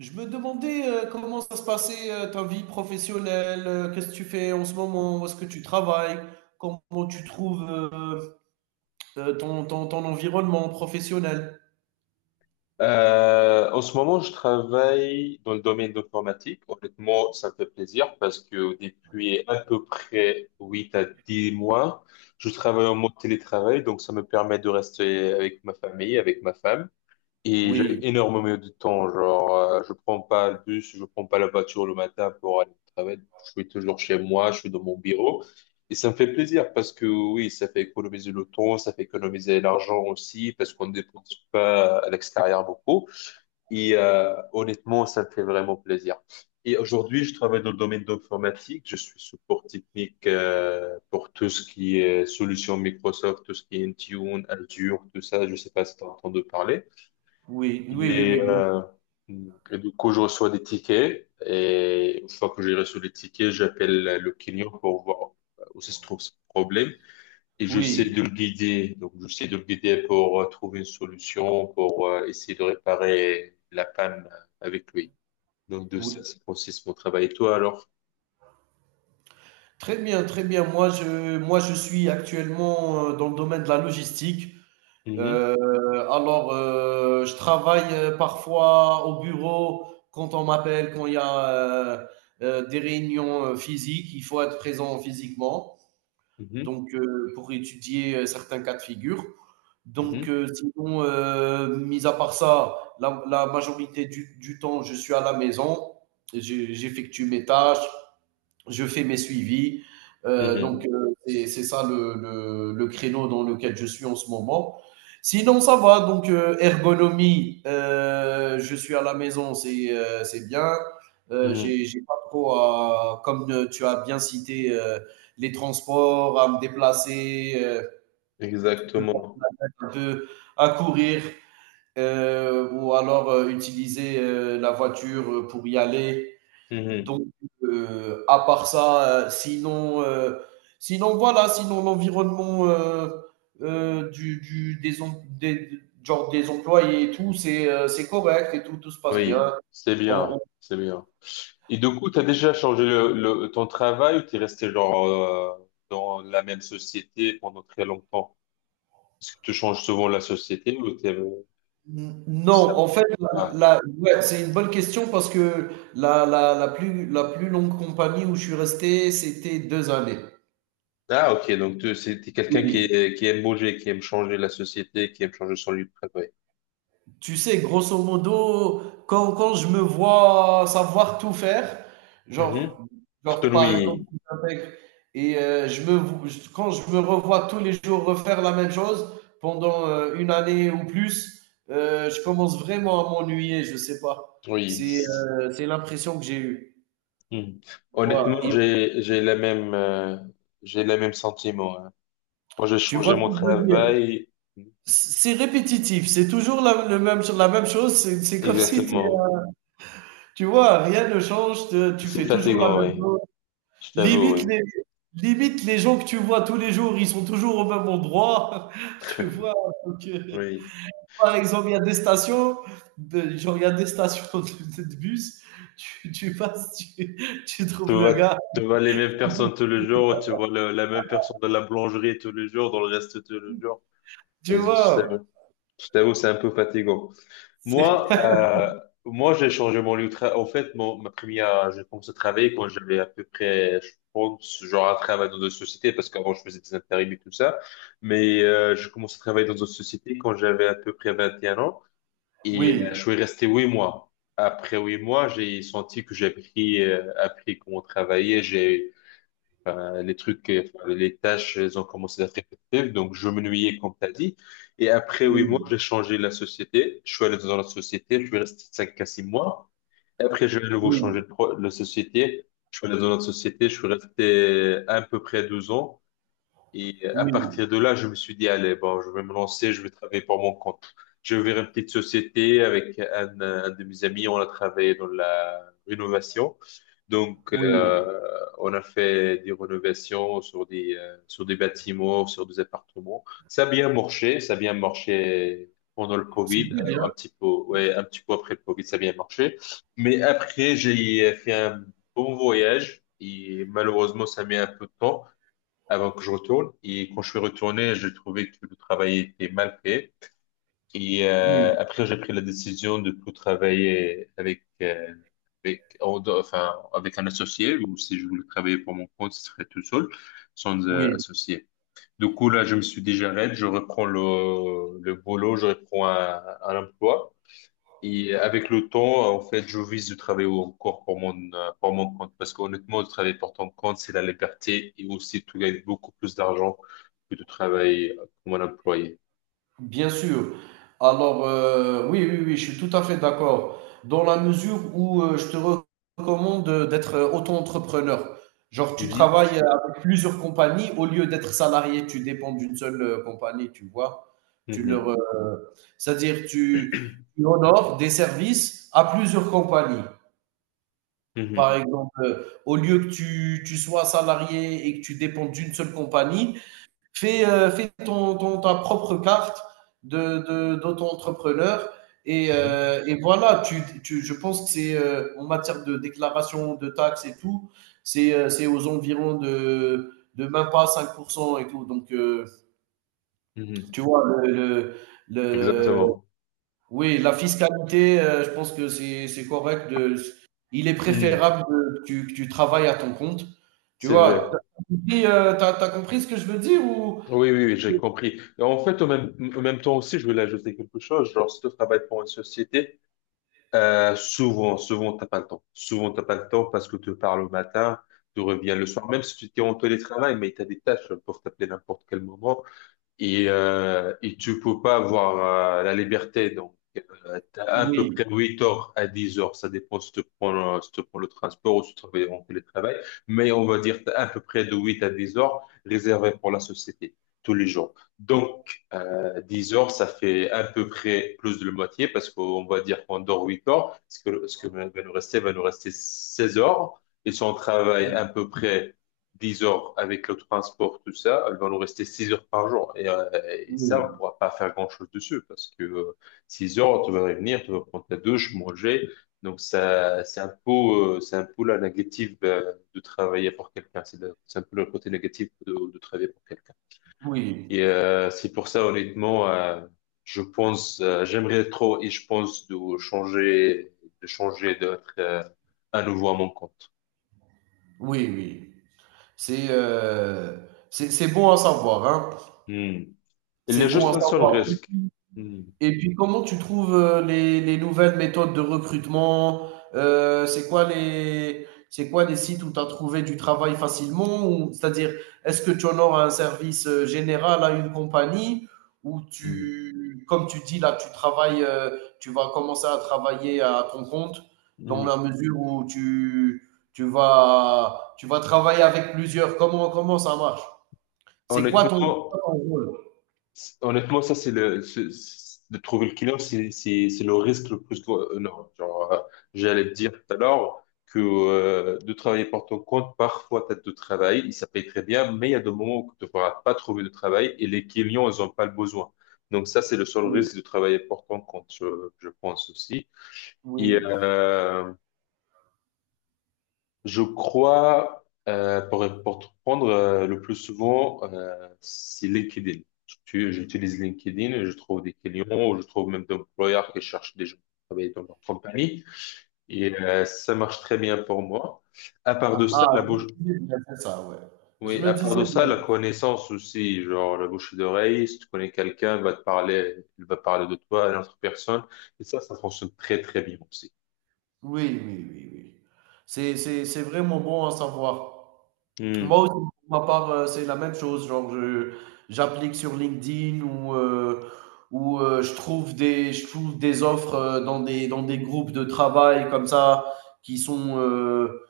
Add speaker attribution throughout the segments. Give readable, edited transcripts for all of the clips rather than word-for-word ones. Speaker 1: Je me demandais comment ça se passait, ta vie professionnelle, qu'est-ce que tu fais en ce moment, où est-ce que tu travailles, comment tu trouves ton environnement professionnel.
Speaker 2: En ce moment, je travaille dans le domaine d'informatique. Honnêtement, ça me fait plaisir parce que depuis à peu près 8 à 10 mois, je travaille en mode télétravail, donc ça me permet de rester avec ma famille, avec ma femme. Et j'ai
Speaker 1: Oui,
Speaker 2: énormément de temps, genre, je prends pas le bus, je prends pas la voiture le matin pour aller au travail. Je suis toujours chez moi, je suis dans mon bureau. Et ça me fait plaisir parce que oui, ça fait économiser le temps, ça fait économiser l'argent aussi parce qu'on ne dépense pas à l'extérieur beaucoup. Honnêtement, ça me fait vraiment plaisir. Et aujourd'hui, je travaille dans le domaine d'informatique. Je suis support technique pour tout ce qui est solution Microsoft, tout ce qui est Intune, Azure, tout ça. Je sais pas si tu as entendu parler. Il est,
Speaker 1: oui, bien.
Speaker 2: euh, et du coup, je reçois des tickets et une fois que j'ai reçu les tickets, j'appelle le client pour voir où se trouve ce problème et j'essaie
Speaker 1: Oui,
Speaker 2: de le guider. Donc, j'essaie de le guider pour trouver une solution, pour essayer de réparer la panne avec lui. Donc, de ça,
Speaker 1: oui.
Speaker 2: c'est consiste mon travail. Et toi, alors?
Speaker 1: Très bien, très bien. Moi, je suis actuellement dans le domaine de la logistique.
Speaker 2: Mhm,
Speaker 1: Euh, alors, je travaille parfois au bureau quand on m'appelle, quand il y a des réunions physiques, il faut être présent physiquement, donc pour étudier certains cas de figure.
Speaker 2: mhm,
Speaker 1: Sinon, mis à part ça, la majorité du temps, je suis à la maison. J'effectue mes tâches, je fais mes suivis.
Speaker 2: mhm,
Speaker 1: C'est ça le créneau dans lequel je suis en ce moment. Sinon, ça va. Ergonomie, je suis à la maison, c'est bien.
Speaker 2: mhm, mhm.
Speaker 1: J'ai pas trop à, comme tu as bien cité, les transports, à me déplacer, peut-être
Speaker 2: Exactement.
Speaker 1: un peu à courir, ou alors utiliser la voiture pour y aller. Donc,
Speaker 2: Mhm.
Speaker 1: à part ça, sinon voilà, sinon l'environnement euh, du, du- des, em- des, genre des employés et tout, c'est correct et tout, tout se passe bien.
Speaker 2: Oui, c'est
Speaker 1: On- on-
Speaker 2: bien, c'est bien. Et du coup, tu as déjà changé ton travail ou tu es resté genre, dans la même société pendant très longtemps? Est-ce que tu changes souvent la société ou t'es ça
Speaker 1: non,
Speaker 2: arrive
Speaker 1: en fait,
Speaker 2: pas?
Speaker 1: ouais, c'est une bonne question parce que la plus longue compagnie où je suis resté, c'était deux années.
Speaker 2: Ah, ok, donc tu c'est t'es quelqu'un qui,
Speaker 1: Oui.
Speaker 2: qui aime bouger, qui aime changer la société, qui aime changer son lieu de travail.
Speaker 1: Tu sais, grosso modo, quand je me vois savoir tout faire, genre,
Speaker 2: Mhm. Tout-
Speaker 1: genre par exemple,
Speaker 2: Oui,
Speaker 1: j'intègre et je me, vo- je- quand je me revois tous les jours refaire la même chose pendant une année ou plus, je commence vraiment à m'ennuyer, je sais pas.
Speaker 2: oui.
Speaker 1: C'est l'impression que j'ai eue.
Speaker 2: Mhm.
Speaker 1: Voilà.
Speaker 2: Honnêtement,
Speaker 1: Et
Speaker 2: j'ai la même, j'ai le même sentiment, hein. Moi, j'ai
Speaker 1: tu vois
Speaker 2: changé mon
Speaker 1: ce que je veux dire?
Speaker 2: travail.
Speaker 1: C'est répétitif, c'est toujours le même, la même chose, c'est comme si,
Speaker 2: Exactement.
Speaker 1: tu vois, rien ne change, tu
Speaker 2: C'est
Speaker 1: fais toujours la
Speaker 2: fatigant,
Speaker 1: même
Speaker 2: oui.
Speaker 1: chose.
Speaker 2: Je t'avoue,
Speaker 1: Limite
Speaker 2: oui.
Speaker 1: les Limite les gens que tu vois tous les jours, ils sont toujours au même endroit, tu vois? Donc,
Speaker 2: Oui.
Speaker 1: par exemple, il y a des stations il y a des stations de bus, tu passes, tu trouves le gars,
Speaker 2: Tu vois les mêmes personnes tous les jours, tu vois la même personne dans la boulangerie tous les jours, dans le resto tous les jours.
Speaker 1: tu
Speaker 2: Et je sais-
Speaker 1: vois?
Speaker 2: je t'avoue, c'est un peu fatigant.
Speaker 1: C'est
Speaker 2: Moi, j'ai changé mon lieu de travail. En fait, ma première, j'ai commencé à travailler quand j'avais à peu près, je pense, genre un travail dans une société, parce qu'avant, je faisais des intérims et tout ça. Mais j'ai commencé à travailler dans une société quand j'avais à peu près 21 ans. Et je
Speaker 1: oui,
Speaker 2: suis resté 8 mois. Après 8 mois, j'ai senti que j'ai appris, appris comment travailler. J'ai Enfin, les trucs, enfin, les tâches, elles ont commencé à être répétitives. Donc, je m'ennuyais, comme tu as dit. Et après 8 mois,
Speaker 1: oui,
Speaker 2: j'ai changé la société. Je suis allé dans la société. Je suis resté 5 à 6 mois. Et après, j'ai à nouveau changé
Speaker 1: oui,
Speaker 2: la société. Je suis allé dans la société. Je suis resté à peu près 12 ans. Et à
Speaker 1: oui,
Speaker 2: partir de là, je me suis dit, allez, bon, je vais me lancer, je vais travailler pour mon compte. J'ai ouvert une petite société avec un de mes amis, on a travaillé dans la rénovation. Donc,
Speaker 1: oui,
Speaker 2: on a fait des rénovations sur sur des bâtiments, sur des appartements. Ça a bien marché, ça a bien marché pendant le
Speaker 1: c'est
Speaker 2: Covid,
Speaker 1: bien,
Speaker 2: un petit peu, ouais, un petit peu après le Covid, ça a bien marché. Mais après, j'ai fait un bon voyage et malheureusement, ça met un peu de temps avant que je retourne. Et quand je suis retourné, j'ai trouvé que le travail était mal fait. Et euh,
Speaker 1: oui,
Speaker 2: après, j'ai pris la décision de plus travailler avec, enfin, avec un associé, ou si je voulais travailler pour mon compte, ce serait tout seul, sans
Speaker 1: oui.
Speaker 2: associé. Du coup, là, je me suis dit, j'arrête, je reprends le boulot, je reprends un emploi. Et avec le temps, en fait, je vise de travailler encore pour pour mon compte. Parce qu'honnêtement, de travailler pour ton compte, c'est la liberté et aussi tu gagnes beaucoup plus d'argent que de travailler comme un employé.
Speaker 1: Bien sûr. Alors, oui, je suis tout à fait d'accord. Dans la mesure où je te recommande d'être auto-entrepreneur. Genre, tu
Speaker 2: Mhm.
Speaker 1: travailles avec plusieurs compagnies au lieu d'être salarié, tu dépends d'une seule, compagnie, tu vois. Tu leur,
Speaker 2: Mhm.
Speaker 1: euh, C'est-à-dire, tu honores des services à plusieurs compagnies. Par
Speaker 2: Mhm.
Speaker 1: exemple, au lieu que tu sois salarié et que tu dépends d'une seule compagnie, fais, fais ta propre carte d'auto-entrepreneur.
Speaker 2: Mhm.
Speaker 1: Et voilà, je pense que c'est en matière de déclaration de taxes et tout, c'est aux environs de même pas 5% et tout. Donc,
Speaker 2: Mhm.
Speaker 1: tu vois, le- le-
Speaker 2: Exactement.
Speaker 1: oui, la fiscalité, je pense que c'est correct. Il est
Speaker 2: Mhm.
Speaker 1: préférable que tu travailles à ton compte. Tu
Speaker 2: C'est vrai.
Speaker 1: vois, t'as compris, t'as compris ce que je veux dire ou...
Speaker 2: Oui, oui, oui, j'ai compris. Et en fait, au même temps aussi, je voulais ajouter quelque chose. Genre, si tu travailles pour une société, souvent, t'as pas le temps. Souvent, t'as pas le temps parce que tu pars le matin, tu reviens le soir, même si tu es en télétravail, mais tu as des tâches, peuvent t'appeler n'importe quel moment et, et tu peux pas avoir la liberté. Donc, t'as à peu près
Speaker 1: Oui.
Speaker 2: 8 heures à 10 heures. Ça dépend si tu prends, si tu prends le transport ou si tu travailles en télétravail. Mais on va dire t'as à peu près de 8 à 10 heures réservées pour la société tous les jours. Donc, 10 heures, ça fait à peu près plus de la moitié parce qu'on va dire qu'on dort 8 heures. Ce que va nous rester 16 heures. Et si on travaille à peu près 10 heures avec le transport, tout ça, elle va nous rester 6 heures par jour. Et, ça, on ne
Speaker 1: Oui,
Speaker 2: pourra pas faire grand-chose dessus parce que 6 heures, tu vas revenir, tu vas prendre ta douche, manger. Donc, ça, c'est un peu la négative de travailler pour quelqu'un. C'est un peu le côté négatif de travailler pour quelqu'un.
Speaker 1: oui,
Speaker 2: C'est pour ça, honnêtement, je pense, j'aimerais trop et je pense de changer, d'être à nouveau à mon compte.
Speaker 1: oui, oui. C'est, c'est bon à savoir, hein.
Speaker 2: Hmm. Il y
Speaker 1: C'est
Speaker 2: a
Speaker 1: bon à
Speaker 2: juste un seul
Speaker 1: savoir.
Speaker 2: risque. Hmm.
Speaker 1: Et puis, comment tu trouves les nouvelles méthodes de recrutement? C'est quoi les sites où tu as trouvé du travail facilement? Ou, c'est-à-dire, est-ce que tu honores un service général à une compagnie ou
Speaker 2: Hmm.
Speaker 1: tu, comme tu dis là, tu travailles, tu vas commencer à travailler à ton compte dans
Speaker 2: Mhm.
Speaker 1: la mesure où tu vas travailler avec plusieurs. Comment ça marche? C'est quoi ton,
Speaker 2: Honnêtement,
Speaker 1: quoi ton rôle?
Speaker 2: ça, c'est de trouver le client, c'est le risque le plus gros. Non, genre, J'allais te dire tout à l'heure que, de travailler pour ton compte, parfois, t'as de travail, il ça paye très bien, mais il y a des moments où tu ne pourras pas trouver de travail et les clients, ils n'ont pas le besoin. Donc, ça, c'est le seul
Speaker 1: Oui,
Speaker 2: risque de travailler pour ton compte, je pense aussi. Et,
Speaker 1: oui.
Speaker 2: je crois, pour te prendre le plus souvent, c'est LinkedIn. J'utilise LinkedIn, et je trouve des clients, ou je trouve même des employeurs qui cherchent des gens qui travaillent dans leur compagnie. Et ça marche très bien pour moi. À part de
Speaker 1: Ah
Speaker 2: ça,
Speaker 1: ah,
Speaker 2: la
Speaker 1: je
Speaker 2: bouche,
Speaker 1: me disais bien, c'est ça, ouais. Je
Speaker 2: oui,
Speaker 1: me
Speaker 2: à part
Speaker 1: disais
Speaker 2: de ça,
Speaker 1: bien.
Speaker 2: la connaissance aussi, genre la bouche d'oreille, si tu connais quelqu'un, il va te parler, il va parler de toi à une autre personne. Et ça fonctionne très, très bien aussi.
Speaker 1: Oui, oui, oui, oui. C'est vraiment bon à savoir. Moi
Speaker 2: Hmm.
Speaker 1: aussi, pour ma part, c'est la même chose, genre je j'applique sur LinkedIn ou je trouve des offres, dans des groupes de travail comme ça qui sont,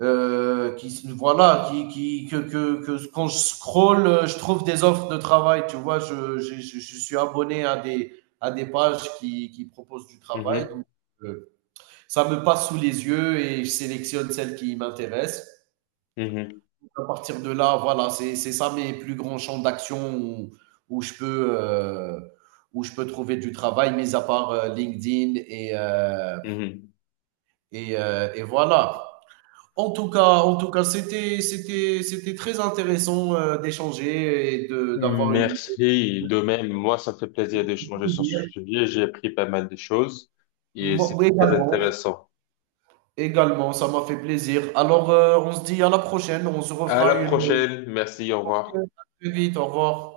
Speaker 1: qui voilà, que quand je scroll, je trouve des offres de travail. Tu vois, je suis abonné à des, à des pages qui proposent du travail.
Speaker 2: Mhm.
Speaker 1: Donc, euh, ça me passe sous les yeux et je sélectionne celles qui m'intéressent.
Speaker 2: Mhm.
Speaker 1: À partir de là, voilà, c'est ça mes plus grands champs d'action où, où je peux, où je peux trouver du travail, mis à part LinkedIn et euh,
Speaker 2: Mhm.
Speaker 1: et, euh, et voilà. En tout cas, c'était très intéressant d'échanger d'avoir une
Speaker 2: Merci.
Speaker 1: idée.
Speaker 2: De même, moi, ça me fait plaisir d'échanger sur ce sujet. J'ai appris pas mal de choses et
Speaker 1: Moi
Speaker 2: c'était très
Speaker 1: également,
Speaker 2: intéressant.
Speaker 1: également, ça m'a fait plaisir. Alors, on se dit à la prochaine, on se
Speaker 2: À
Speaker 1: refera
Speaker 2: la
Speaker 1: une
Speaker 2: prochaine. Merci. Au revoir.
Speaker 1: à très vite, au revoir.